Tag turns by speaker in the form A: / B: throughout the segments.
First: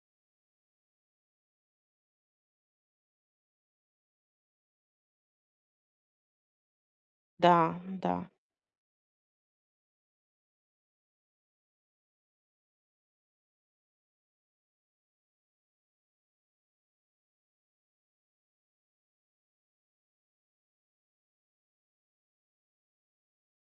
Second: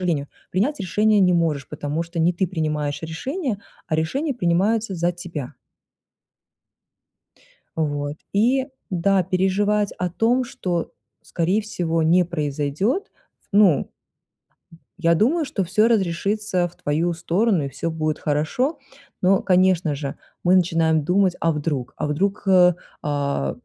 A: Жалению, принять решение не можешь, потому что не ты принимаешь решение, а решения принимаются за тебя.
B: Да,
A: Вот.
B: да.
A: И, да, переживать о том, что, скорее всего, не произойдёт. Ну Я думаю, что всё разрешится в твою сторону, и всё будет хорошо. Но, конечно же, мы начинаем думать: "А вдруг?" А вдруг, э, а,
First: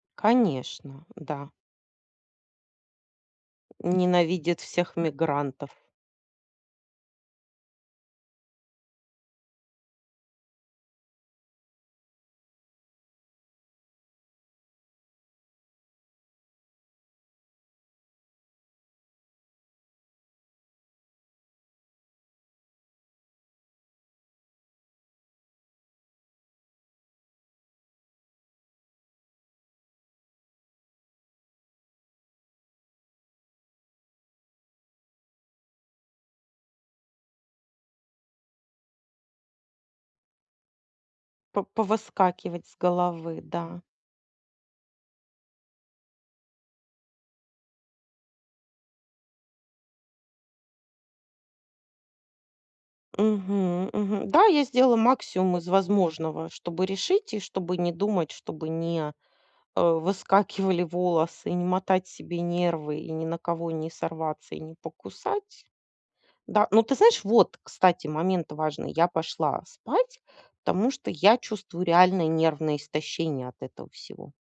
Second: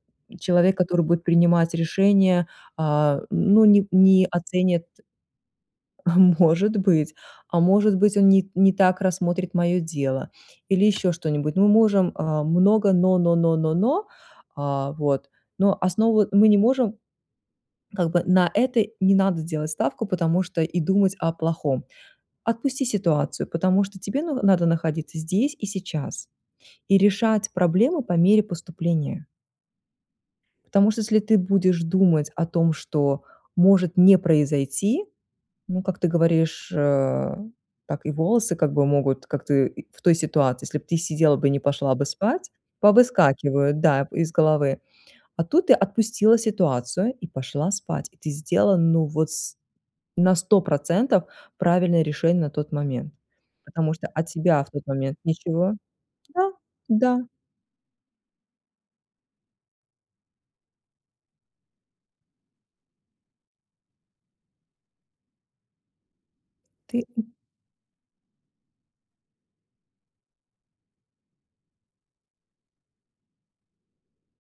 A: человек,
B: Конечно,
A: который будет
B: да.
A: принимать решения, а, ну, не не
B: Ненавидит
A: оценит.
B: всех мигрантов.
A: Может быть, а может быть, он не не так рассмотрит моё дело или ещё что-нибудь. Мы можем, а, много "но", "но", "но", "но", "но". А, вот. Но основу мы не можем Как бы на это не надо делать ставку, потому что и думать о плохом. Отпусти ситуацию, потому что тебе на надо находиться здесь и сейчас, и решать проблемы по мере поступления. Потому что если ты будешь думать о том, что может не произойти, ну, как ты говоришь, э, так и волосы, как бы, могут, как ты в той ситуации, если б ты сидела бы, не
B: По
A: пошла бы спать
B: повыскакивать с головы,
A: Повыскакивают,
B: да.
A: да, из головы. А тут ты отпустила ситуацию и пошла спать. И ты сделала, ну вот с на 100 % правильное решение на тот момент,
B: Мгм,
A: потому что от
B: мгм. Да, я
A: тебя в тот
B: сделала
A: момент
B: максимум из
A: ничего
B: возможного,
A: Да,
B: чтобы
A: да.
B: решить, и чтобы не думать, чтобы не, э, выскакивали волосы, не мотать себе нервы и ни на кого не сорваться и не покусать. Да. Но, ты
A: Ты
B: знаешь,
A: м
B: вот, кстати, момент важный- я пошла спать, потому что я чувствую реально нервное истощение от этого всего.